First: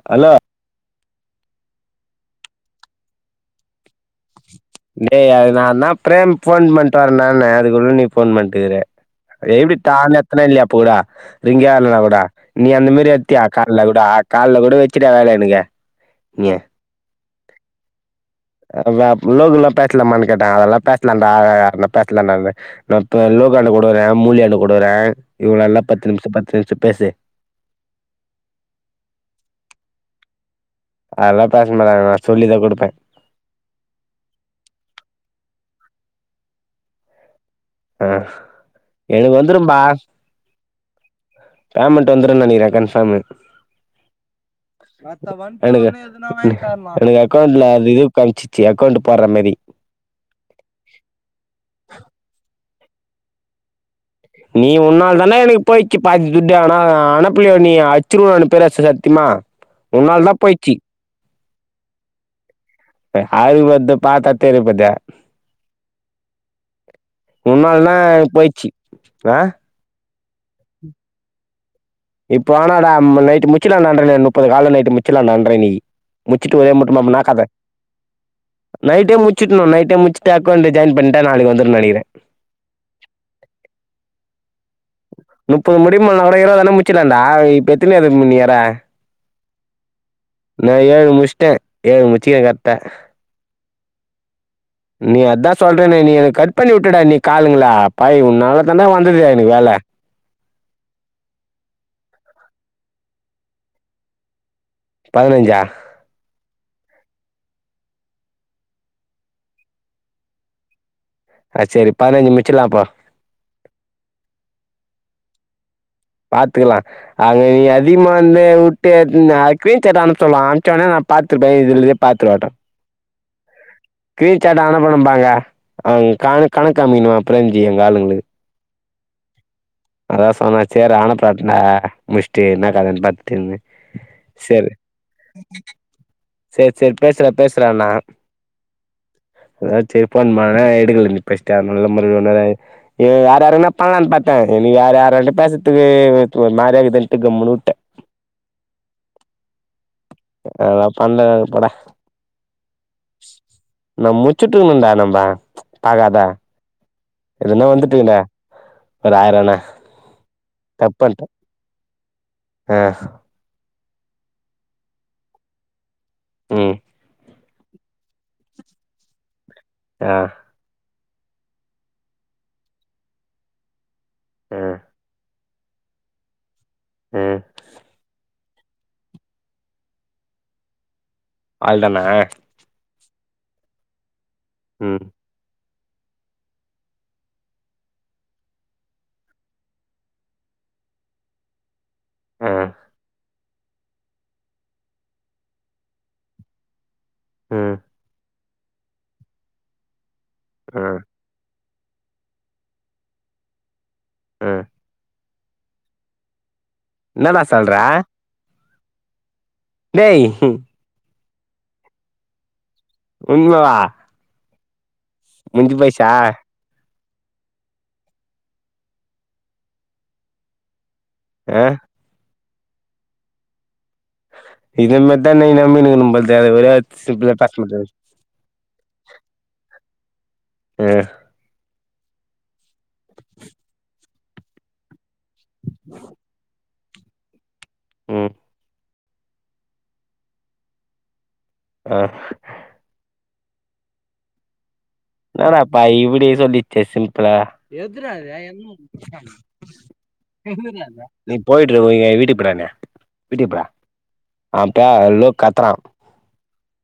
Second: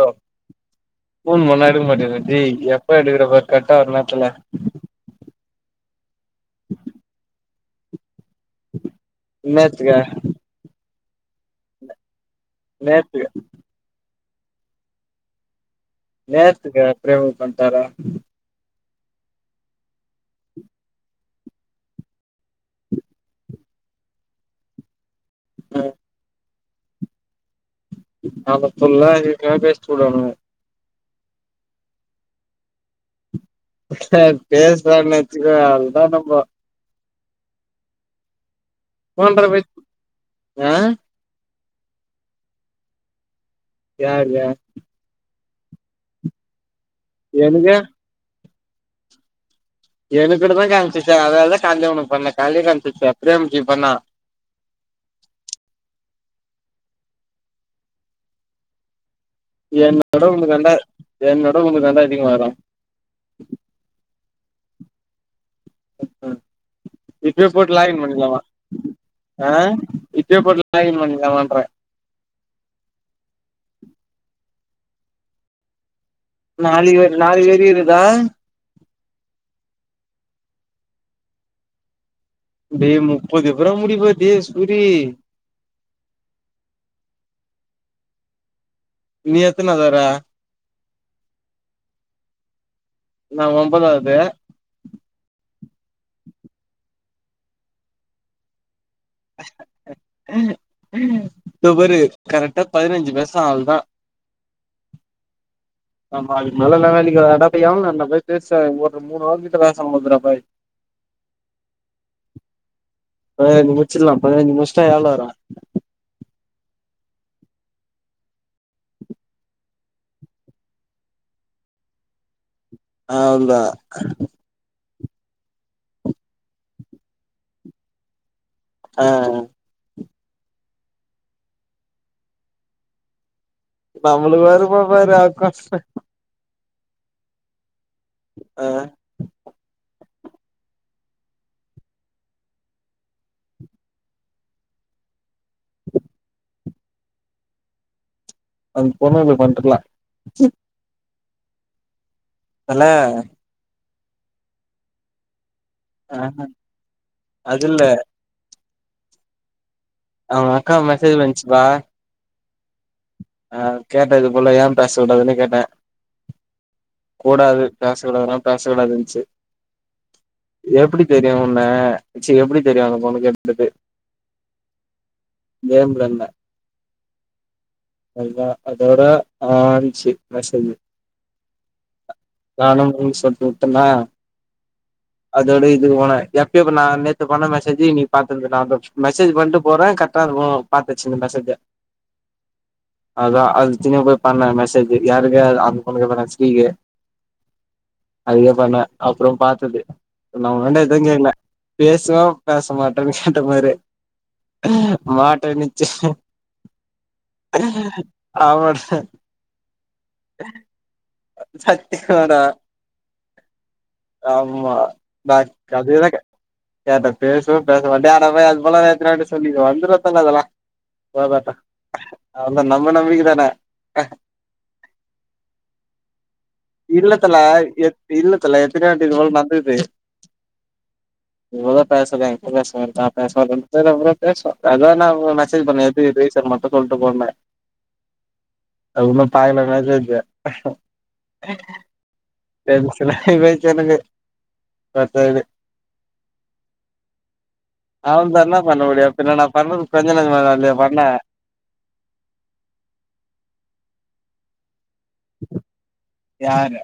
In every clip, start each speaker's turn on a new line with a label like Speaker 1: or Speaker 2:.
Speaker 1: ஓ
Speaker 2: hello
Speaker 1: phone பண்ணா எடுக்க மாட்டியா ஜி எப்ப எடுக்கறப்ப கட்டாற நேரத்துல
Speaker 2: டேய் நா தான் பிரேம் போன் பண்ட்டுவரேன் நானு அதுக்குள்ள நீ போன் பண் டுக்குற எப்டி
Speaker 1: நேத்துக்கா
Speaker 2: தான எத்தனா இல்லையாப்ப பூறா ரிங்கா இல்லனா கூட நீ அந்த மாரி
Speaker 1: நேத்து
Speaker 2: எத்தியா கால்ல கூட கால்ல கூட வச்சுட்டேன் வேலை எனுக்கு
Speaker 1: நேரத்துக்க பிரேம பண்டார
Speaker 2: ஆ வே உள்ளதுல்லாம் பேசலாமானு கேட்டாங்க அதெல்லாம் பேசலாம்ட பேசலாம்டின்னு நான் இப்ப லோகாண்ட கொடுகறேன் முரலியாண்ட கொடுறேன் இவள எல்லாம்
Speaker 1: ம்
Speaker 2: பத்து நிமிஷம் பத்து நிமிஷம் பேசு
Speaker 1: நாம்ம சொன்னா இருக்கு பேசிட்டு பேய்டுவானுங்க
Speaker 2: அதெல்லாம் பேச மாட்டாங்க நான் சொல்லிதான் குடுப்ப
Speaker 1: சேர் பேசலா நெனச்சுகோ அவ்ள்தா நம்ப
Speaker 2: ஆ எனுக்கு
Speaker 1: ஃபோன்ற
Speaker 2: வந்து
Speaker 1: போய்
Speaker 2: ரொம்ப ஆ
Speaker 1: ஆ
Speaker 2: பேமெண்ட் வந்துருன்னு நெனக்கிறேன் கன்ஃபாமு
Speaker 1: யார் யார்
Speaker 2: என என் அக்கௌண்ட்ல
Speaker 1: எனக்கா
Speaker 2: அதிகம் காம்சிச்சு அக்கௌண்ட் போட்ற மாரி
Speaker 1: எனக்கூட தான் காம்ச்சிசு அதனால தான் காலிலே ஒனக்கு பண்ணே காலில காம்சிச்சு பிரேம்ஜி பண்ணா
Speaker 2: நீ உன்னாள் தானே எனக்கு போயிச்சு பாதி துட்டு ஆனா அனப்பளை நீ அச்சிருவம்னு பேரரசு சத்தியமா
Speaker 1: என்னோட
Speaker 2: உன்னால் தான்
Speaker 1: உங்கள்க்கு தாண்டா
Speaker 2: போயிடுச்சு
Speaker 1: என்னோட உங்கள்க்கு தாண்டா அதிகமா வரும்
Speaker 2: அதுவந்து பார்த்தா தெரியப்போது
Speaker 1: ம் இப்பயே போட்டு லாகின்
Speaker 2: உன்னால்தான்
Speaker 1: பண்ணிக்கலாமா
Speaker 2: போய்ச்சு ஆ
Speaker 1: இப்பயே போட்டு லாகிங் பண்ணிலாமாங்கற
Speaker 2: இப்ப வானான்டா நைட் முச்சிலாம் நன்றறேன் முப்பது கால நைட் முச்சலாம் நான்றேன் இன்னிக்கி முச்சிட்டு ஒரே மூட்டமா
Speaker 1: நாளைக்கு
Speaker 2: [unintelligible]
Speaker 1: நாளைக்கு வரையு இருக்குதா
Speaker 2: நைட்டே முச்சட்ணு நைட்டே முச்சுட்டு அக்கௌன்ட் ஜாய்ன் பண்ட்டா நாளைக்கு வந்துடு நெனக்கிறே
Speaker 1: டேய் முப்பது எப்புரா முடிப டே சூரி
Speaker 2: முப்பது முடியு கூட இருபதுனா முச்சிடலண்டா இப்போ எத்தனாவது நீ வர
Speaker 1: நீ எத்தனாது வர
Speaker 2: நா ஏழு முஷ்ட்டே ஏழு முச்சிக்கிறே கரக்ட்டா
Speaker 1: நா ஒம்பதாவது
Speaker 2: நீ அதா சொல்றேண்ணே நீ எனக் கட் பண்ணி விட்டுட நீ காளுங்களா பாவி உன்னால தான்டா வந்தது எனக்கு வேலை
Speaker 1: தோ பாரு கரக்டா பதினஞ்சு பேசா ஆள் தா
Speaker 2: பதினஞ்சா
Speaker 1: ஆமா அதுக்கு மேல [inaudible]
Speaker 2: ஆ சேரி பதினஞ்சுமுச்சிலா அப்ப
Speaker 1: பதினஞ்சு முச்சிலா பதினஞ்சு முஷ்டா எவ்ள வரு
Speaker 2: பாத்துக்கலா அங்க நீ அதிகமா வந்து விட்டு க்ரீன்சாட் அனுப் சொல்லே அம்சனா நா [inaudible]
Speaker 1: ஆவ்ள்தா
Speaker 2: கேட்டா அவன பன்னுபாங்க கணக் கணக்காம்மிக்கனு எனக்கு தெரிஞ்சு எங்க ஆளுங்களுக்கு
Speaker 1: ஆ
Speaker 2: அதா சொன்னா சேர் ஆனப்பட்னா ஆ முஷ்டு என்னக்கதன்னு பாத்துட்டு இருந்தே
Speaker 1: நம்ளுக்கு வருதுப்பா [inaudible]
Speaker 2: சேரி சேரி பேசுறே பேசுறேண்ணா
Speaker 1: ஆ
Speaker 2: அதா சேரிப்போன் பன்னா எடுக்கல நீ ஃபஸ்ட் நல்ல முற [inaudible] ஏன்யார் யாருன்னு பன்ளானு பாத்தே என யார் யாரன்ட பேசதுக்கு ஒரு மாரியாக்குதுன்ட்டு கம்முன்னு விட்டே
Speaker 1: அந் பொண்ணு வந்து பண்டல
Speaker 2: அ நா பண்ணே போடா
Speaker 1: தல
Speaker 2: நம்ம முச்சுட்டுக்கணும்டா நம்ம
Speaker 1: ஆ
Speaker 2: பாகாதே
Speaker 1: அது
Speaker 2: அதுன்னா
Speaker 1: இல்ல
Speaker 2: வந்துட்டீங்க ஒரு ஆயிரம்ண்ணா
Speaker 1: அவன் அக்கா மெசேஜ் பன்னுச்சுப்பா
Speaker 2: ஆ
Speaker 1: ஆ கேட்டே இது போல ஏ பேச கூடாதுன்னு கேட்டே
Speaker 2: ம்
Speaker 1: கூடாது பேசக்கூடாதுனா பேசக்கூடாதுன்ச்சு
Speaker 2: ஆ
Speaker 1: எப்டி தெரியு உன்னச் சேரி எப்படி தெரியு அந்த பொண்ணுக்கு எப்டி தெரியு
Speaker 2: ம்
Speaker 1: மேம் ரெம்ப
Speaker 2: ம்
Speaker 1: அத அதோட ஆஞ்சு மேசேஜ்
Speaker 2: ஆள்தானே
Speaker 1: நானு மூணு சொட்டு விட்டன
Speaker 2: ம்
Speaker 1: அதோட இது போண எப்பயோ நா நேத்த பண்ண மெசேஜ் இன்னைக்கி பா்த்திருந்த நா மெசேஜ் பண்ணிட்டு போறே கரெக்டா இருக்கனும் பார்த்து வச்சிக்கோ இந்த மெசேஜ
Speaker 2: ஆ
Speaker 1: அதான் அது திங்கள்கிழபோய் பண்ணா மெசேஜ் யாருனே அந்த பொண்ணுக்கன் ஸ்ரீஏ
Speaker 2: ம்
Speaker 1: அதிகே பண்ணேன் அப்புறம் பார்த்தது
Speaker 2: ஆ
Speaker 1: நான்ண்டா எதுங் கேக்ல பேசுவான் பேச மாட்டேன்னு கேட்ட மாரி
Speaker 2: ஆ
Speaker 1: மாட்டிச்சு
Speaker 2: என்னடா சொல்ற
Speaker 1: அவன
Speaker 2: டேய்
Speaker 1: சத்தியமாடா
Speaker 2: உண்மயாவா
Speaker 1: ஆமா பாய் கதுரக்க ஏட்ட பேசும் பேச வேண்டிய அட அது போலாம் ஏ சொல்லிது வந்துருத அதெல்லாம் பா பாட்டா
Speaker 2: ஆ
Speaker 1: அவந்த நம்ப நம்பிக்க தானே
Speaker 2: இத மேர் தான் நீ நம்பினு இருக்கனும்போல்தே அதுக்கு ஒரேதா
Speaker 1: இல்ல தல
Speaker 2: சிம்பிளா பேசமாட்டது அது
Speaker 1: எத் இல்ல தல எத்தனையோவாட்டி இத மாரி நடந்துருக்கு
Speaker 2: எ
Speaker 1: இவளோதான் பேசற எங்க பேச வேண்டிதா பேச பேசாத அப்றம் பேசுற அதான் நா மசேஜ் பண்ணன் த்ரீ பீஸ் சார் மட்டும் சொல்ட்டு போனேன்
Speaker 2: ம்
Speaker 1: அது ஒன்னும் பாக்கல மெசேஜ்ஜ
Speaker 2: ஆ
Speaker 1: டென்சன் ஆகி ஏன்ச்சி வந்தனே
Speaker 2: என்னாடப்பா இப்டி சொல்லிச்சி சிம்பிளா
Speaker 1: அவன்தா என்ன பண்ண முடியு பின்ன நான் பண்ணது கொஞ்ச நெஞ்சமாவாடா நா பண்ணேன்
Speaker 2: போய்ட்டுருக்கோ ஏ வீட்டுக்கு போரா என்ன நீ வீட்டுப்புரா அப்ப லோக் கத்துறான்
Speaker 1: யாரு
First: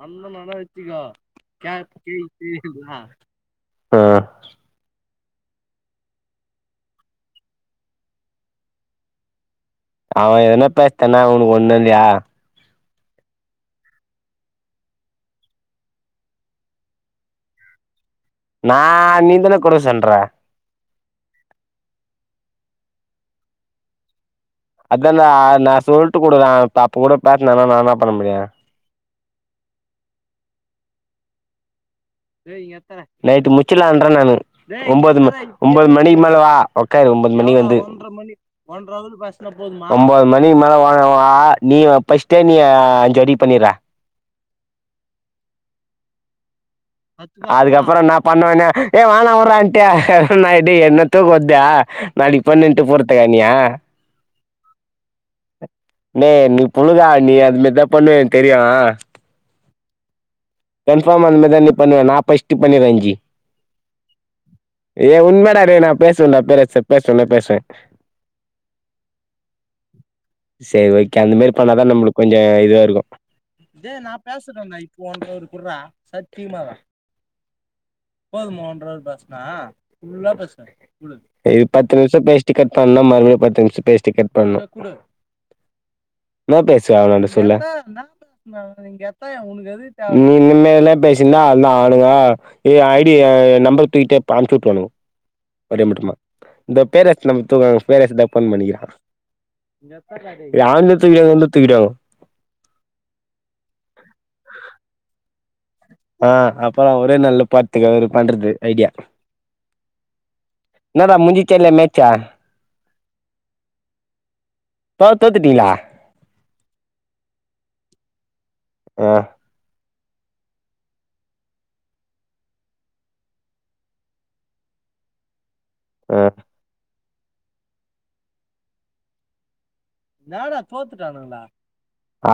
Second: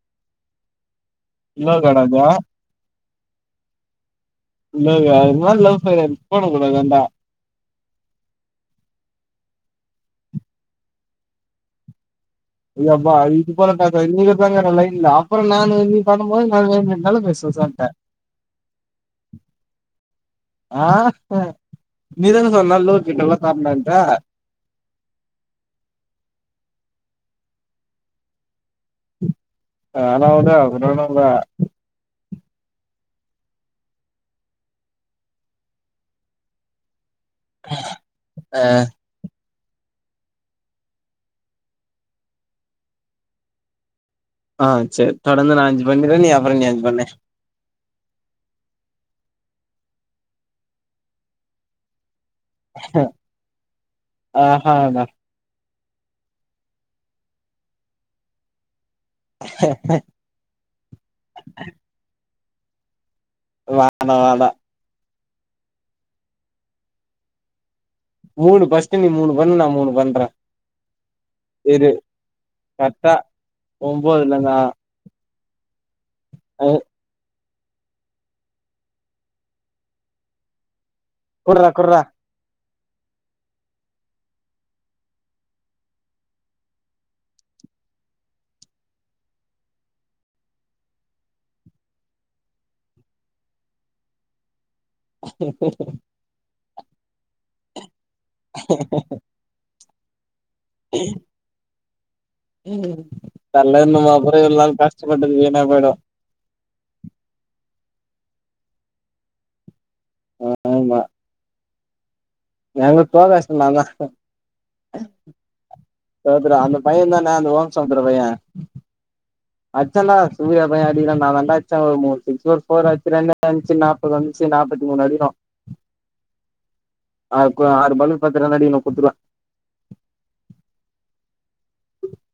Speaker 2: வந்தனாதா வச்சிக்கோ
Speaker 1: லோகோ
Speaker 2: காக் கே கே சொல்றா ஆ
Speaker 1: என்னதே இந்த மாரி லவ் ஃபெய்லியர்டா ஃபோன குட்றா அதாண்ட
Speaker 2: அவன் ஏதனா பேச்தோனா உனக்கு ஒண்ணு இல்லையா
Speaker 1: யப்பா இது போலா பேசாதங்கற இன்னிக்கி போடுறன்டா லைன்ல அப்புறம் நான் நீ பண்ணும் போது நான் என்னாவேன்னாலும் பேசுவ சொல்ட்டேன்
Speaker 2: நான் நீ தானே கொறசொல்ற
Speaker 1: ஆ நீதான சொன்ன லோக் கிட்டலா சாப்டன்ட்டு
Speaker 2: அதான்டா நான் நான் சொல்ட்டு கூடுறன் அப்ப கூட பேசலனா நான் என்ன பண்ண முடியும்
Speaker 1: வேனா உடு அப்பறம் என்ன பண்ணுவ
Speaker 2: நைட்டு முச்சலாம்ன்ரேன் நானு ஒன்பது ஒன்பது மணிக்கு மேலவா உக்காரு ஒன்பது மணி வந்து ஒன்பது மணிக்கு மேல வாங்க வா நீ பஸ்ட்டே நீ அஞ்சி ரெடி பண்ணிற
Speaker 1: ஆ சேர் தொடர்ந்து நான் அஞ்சு பண்றேன் நீ அப்பறம் நீ அஞ்சு பண்ணு
Speaker 2: அதுக்கப்புறம் நான் பண்ணுவேனே ஏ வேனா வுட்றான்ட்டு நடி என்னத்த கொத்த நாளைக்கு பன்னெட்டு பொறுத்துக்கானியா
Speaker 1: ஆஹா
Speaker 2: ஏ நீ புழுகா நீ அதுமாரிதான் பண்ணுவ எனக்கு தெரியு
Speaker 1: [unintelligible]
Speaker 2: கன்ஃபார்ம் அந்மாரி தான் நீ பண்ணுவ நான் ஃபஸ்ட் பண்ணிற இன்னிக்கி
Speaker 1: வானா வான்டா
Speaker 2: ஏய் உண்மேடா டேய் நான் பேசுவண்டா பேசுவண்டா பேசுவேன்
Speaker 1: மூனு பஸ்ட்டு நீ மூனு பண்னு நான் மூணு பன்றேன்
Speaker 2: சேரி ஓகே அந்த மாரி பண்ணாதா நம்மளுக்கு கொஞ்சோ இதுவா இருக்கு
Speaker 1: கரெக்டா
Speaker 2: டேய் நா
Speaker 1: ஒன்பதுல நான்
Speaker 2: பேசுறேன்டா இப்போ ஒன்னே ஒன்னு குர்றா சத்தியமாவா போதுமா ஒன்ற அவர் பேசுனா ஃபுல்லா பேசுவ இது
Speaker 1: குடுறா
Speaker 2: பத்து
Speaker 1: குடுறா
Speaker 2: நிமிஷ பேஸ்டி கட் பண்ணுனா மறுபடியு பத்து நிமிஷ பேசிட்டு கட் பண்னணு என்னா பேசுவ அவளன்ட செல்லே நீ இனிமேல்லே பேசியிந்தா அல்லா ஆவனுங்க ஏ ஐ டி நம்பர் தூக்கிட்டே அனுபுச்சுவுட்டுருவானுக ஒரே முட்டமா இந்த பேர வச்சுந்த முத்துத பேர ஃபோன் பண்ணிக்கிறா ஏன்னே தெரியாது வந்து தூக்கிடுவாங்கோ
Speaker 1: ம் தள்ளணும்மா அப்பர எல்லா கஷ்டப்பட்டது வீணா போயிடு
Speaker 2: ஆ அப்பறோ ஒரே நாள்ல பாத்துக அவர் பண்றது ஐடியா
Speaker 1: ஆமா
Speaker 2: என்னடா மூஞ்சிச்சா இல்ல மேச்சா
Speaker 1: எங்க தோக வெச்சிடீங்களாந்தா
Speaker 2: பாத் தோத்து டிங்கலா
Speaker 1: தோத்துட்டோ அந்த பையதான்டா அந்த ஓப்சாப்த்தர பைய
Speaker 2: ஆ
Speaker 1: அச்சன்னா சூர்யா பையே அடிக்கிறான்டா அவன்தா அச்சா ஒரு மூனு சிக்ஸ் ஒரு ஃபோர் அடிச்சுருவான்தா அஞ்ச்சு நாப்பது வந்ச்சி நாப்பத்தி மூணு அடிகறோ
Speaker 2: ஆ
Speaker 1: அ கு ஆறு பாலுக்கு பத்து ரன் அடிக்கனு குத்துருவா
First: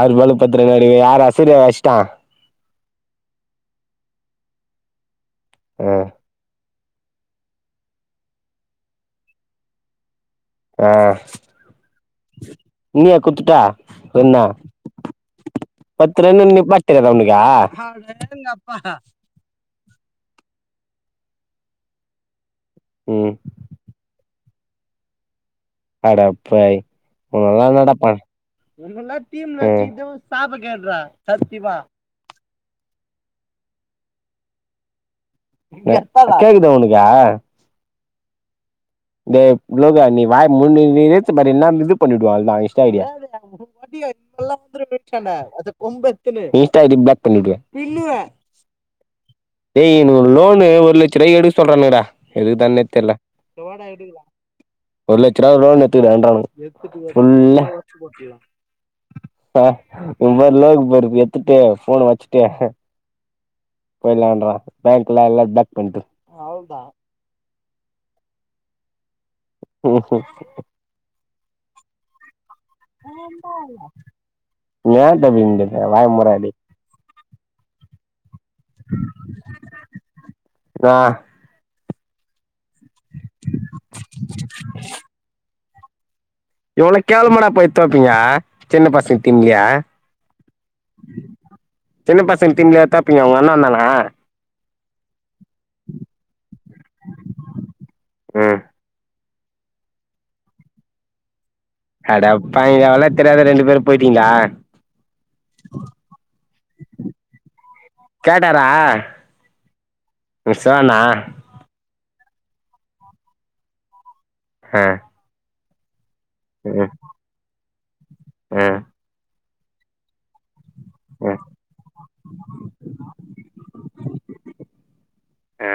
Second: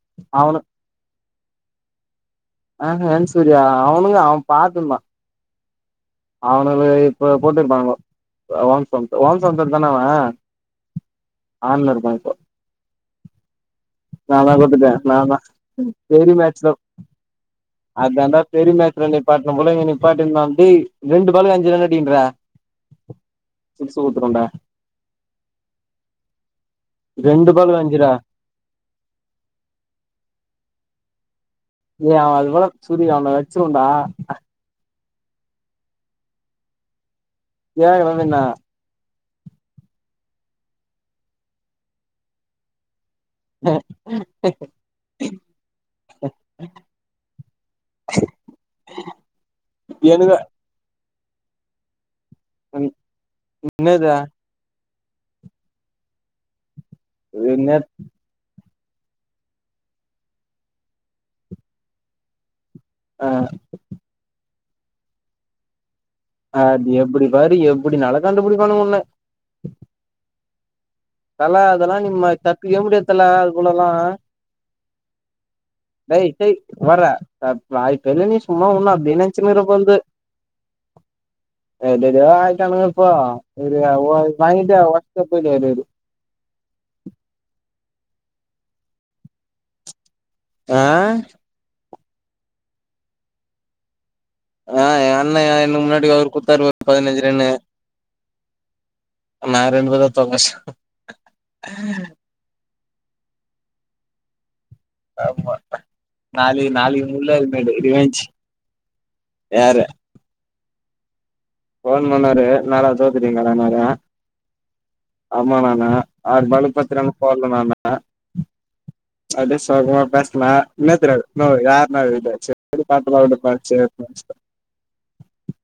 Speaker 2: ஆறு பாலு
Speaker 1: அவனு
Speaker 2: பத்துரனு அடிக்க யாரு அஸ்ரியாவ அஷ்ட்டா
Speaker 1: ஆஹ ஹன் சூர்யா அவனுங்க அவ பாத்துப்பா
Speaker 2: அ
Speaker 1: அவனுகள இப்ப போட்டுருப்பாங்கோ ஓம்சம்ஸ் ஓம்சம்சர் தானே அவே
Speaker 2: ஆ நீயே குத்துட்டே என்ன
Speaker 1: நா தா குடுத்துட்டே நா தா பெரிய
Speaker 2: பத்துரன்னு
Speaker 1: மேட்ச்ல
Speaker 2: நிப்பாட் தெரியாதா உனக்கே
Speaker 1: வழ்க்கம்போல இங்க நிப்பாட்டி இருந்தாண்டி ரெண்டு பாலுக்கு அஞ்சு ரன்னு அடின்ரா
Speaker 2: ம்
Speaker 1: சிக்ஸ் குடுத்துருவேண்டா
Speaker 2: அடபாவி உன்னலா
Speaker 1: பாலுக்கு அஞ்சுடா
Speaker 2: என்னடாப்பன் உங்கள எல்லா டீம்ல வெச்சிகறதே ஒரு சாப கேட்றா சத்தியமா
Speaker 1: ஏய் அவஇவள சூரி அவனை வச்சிருவண்டா
Speaker 2: கேக்குதா உனக்கு
Speaker 1: ஏ எனக்கென்ன
Speaker 2: டேய் ஃப்லேகா நீ வாயமூடிட்டு நீ இழுத்து பாரு நா இது பண்னிடுவே நாஇஸ்ட் ஐடியா ஓஹோ அப்டியாய் இன்ஸ்டா ஐ டி பிளாக் பண்ணிடுவே டேய் எனக்கு ஒரு லோனு ஒரு லட்ச ரூபாய் எடுக்க சொல்றானுங்கடா எதுக்குதானே தெரியல
Speaker 1: என்னது
Speaker 2: ஒரு லட்ச ரூபா லோன் எடுத்துகின்றானு ஃபுல்லா
Speaker 1: என்ன
Speaker 2: ப இவ வேற லோகு போடறத எடுத்துட்டு போன்ன வச்சிட்டு
Speaker 1: ஆ
Speaker 2: போய்லான்றா பேங்கெல்லா எல்லா அடப்பிண்ட்டு
Speaker 1: அது எப்படி பாறு எப்டி நால கண்டுபிடிப்பானு உன்ன
Speaker 2: ம்ஹூம்
Speaker 1: தல அதெல்லா நீ ம சத் செய்ய முடியாது தல அதுக்குல்லலா
Speaker 2: ஏன் தம்பி இந்த
Speaker 1: டேய்
Speaker 2: வாய்மூடாடி
Speaker 1: டேய் வர்ர நா இப்ப என்ன ண்ணே சும்மா ஒண்ணும் அப்பெஞ்சுமேல உக்காந்து
Speaker 2: ஆ
Speaker 1: எதேதோ ஆயிட்டாணுங்க இப்போ அவரு வாங்கிட்டு வாட்ஸ் அப்ல வராரு
Speaker 2: இவ்ளோ கேவளமாடா போயி தோப்பீங்க சின்ன பசங்க டீம்லயே
Speaker 1: ஆ
Speaker 2: சின்ன பசங்க டீம் லயா தோப்பீங்க உங்கண்ண வந்தானா
Speaker 1: ஆ எங் அண்ணகார எனக்கு முன்னாடி ஓவர் குடுத்தாரு ஒரு பதினஞ்சு ரன்னு
Speaker 2: ம்
Speaker 1: நாங்க ரெண்டு பேர்தா தோக்கடிச்சோ
Speaker 2: அடப்பாவிங்களா விளாட தெரியாத ரெண்டு பேர் போயிட்டீங்களா
Speaker 1: ஆமா நாலு நாலு முள்ளது மேடு ரிவஞ்ச் யார
Speaker 2: விஷ்வாண்ணா
Speaker 1: ஃபோன் பண்ணாரு என்னாடா தோத்துடீங்களாடான்னாரு
Speaker 2: அ
Speaker 1: ஆமா ண்ணான்னே ஆறு பாலுக்கு பத்து ரன் போட்ல ண்ணான்னே
Speaker 2: அ
Speaker 1: அப்டியே சோகமா பேஸ்ன என்னாத்துக்குடா
Speaker 2: ம்
Speaker 1: ண்ணோ யார் ணா இது அடிச்ச உடு பாத்துக்கலா [unintelligible]
Speaker 2: அ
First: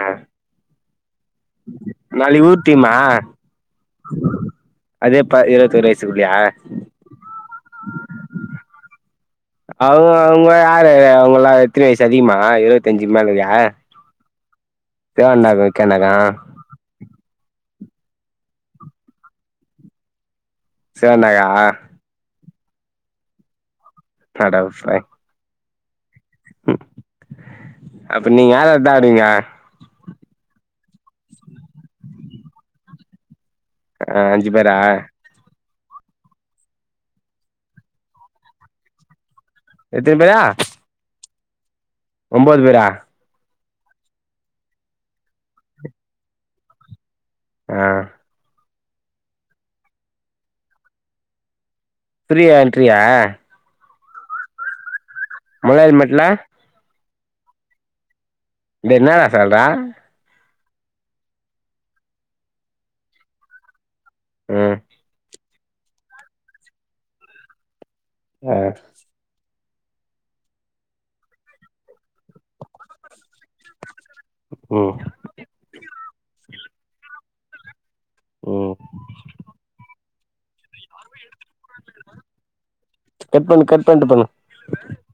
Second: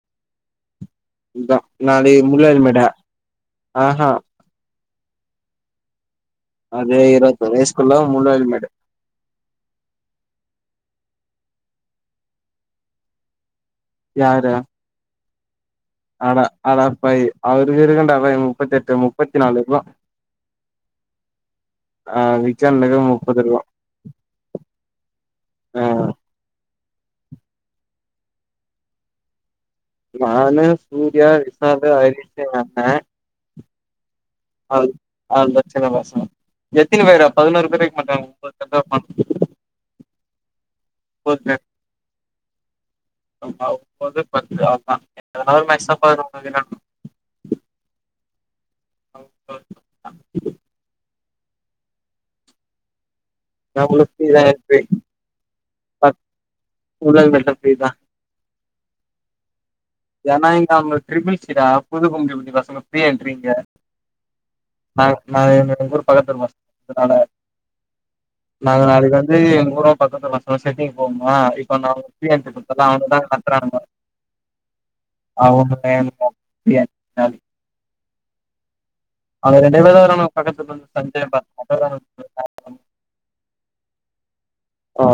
Speaker 1: இத்தா உன்னாலயே
Speaker 2: நாளைக்கு
Speaker 1: முடியாது
Speaker 2: ஊர்
Speaker 1: மேட
Speaker 2: டீமா
Speaker 1: அ ஆ
Speaker 2: அதே ப்பா இருவத்தி ஓர் வயசுக்குள்ளயா
Speaker 1: அ அதே இருவத்தொரு வயசுக்குள்ள மூலாவது மேடு
Speaker 2: அவ அவங்கல்லா யாரு அவங்கல்லா எத்தினி வயசு அதிகமா இரவத்தி அஞ்சு மேலயா
Speaker 1: யார
Speaker 2: தேவா அண்ணாக்கு
Speaker 1: அட அடப்பாவி அவரு இருக்கும்டா பாவி முப்பத்தி எட்டு முப்பத்தி நாலு இக்கும்
Speaker 2: சேனாயா
Speaker 1: அ விக்ரம் அண்ணனுக்கு முப்பது இருக்கும்
Speaker 2: அடப்பாவி
Speaker 1: அ
Speaker 2: ம் அப்ப நீ யார் யார்தா ஆடுவீங்க
Speaker 1: நானு சூர்யா விசாலு ஹரிஸ்சு எங் அண்ணே
Speaker 2: க அஞ்சு பேரா
Speaker 1: ஆங் அவங்கெல்லா சின்ன பசங்க எத்தனி பேரா பதினோரு பேரு இருக்க மாட்டாங்க ஒம்போது பேர் தா இருப்பாங்க
Speaker 2: எத்தினி பேரு
Speaker 1: ஒம்போது பேர்
Speaker 2: ஒம்போது பேரா
Speaker 1: சும்மா ஒம்போது பத்து அவ்ளோ தா ரெண்டாவது மேட்சுன்னா பதினொரு பேர் இருக்கறாங்க
Speaker 2: அ ஃப்ரீயா என்றியா
Speaker 1: [unintelligible]
Speaker 2: மூணாவது மேட்ல
Speaker 1: மூணாவது மேட்ல ஃப்ரீதா
Speaker 2: என்னாடா சொல்ர
Speaker 1: ஏன்னா இங்க அவங்க ட்ரிபில்ஸ்டா புது கும்டிபுடி பசங்க ஃப்ரீ என்றிங்க
Speaker 2: ம்
Speaker 1: நா நா எங்க ஊர் பக்கத்து [unintelligible] பசங்கனால
Speaker 2: ஆ
Speaker 1: நாங்க நாளைக்கி வந்து எங்க ஊரம் பக்கத்துல பசங்க செட்டிக்கு போமா இப்ப அவங்க ஃப்ரீ என்ட்றி குடுத்தல்ல அவனுங்கதா கட்றானுங்க
Speaker 2: ம்
Speaker 1: அவங்க என்னமோ [unintelligible] காலி
Speaker 2: ஓ
Speaker 1: அவனுங்க ரெண்டே பேரு தா வராங்க பக்கத்து பக்கத்து சந்து [unintelligible]
Speaker 2: கட் பண்ணு கட் பண்ணிட்டு பண்ணு
Speaker 1: அ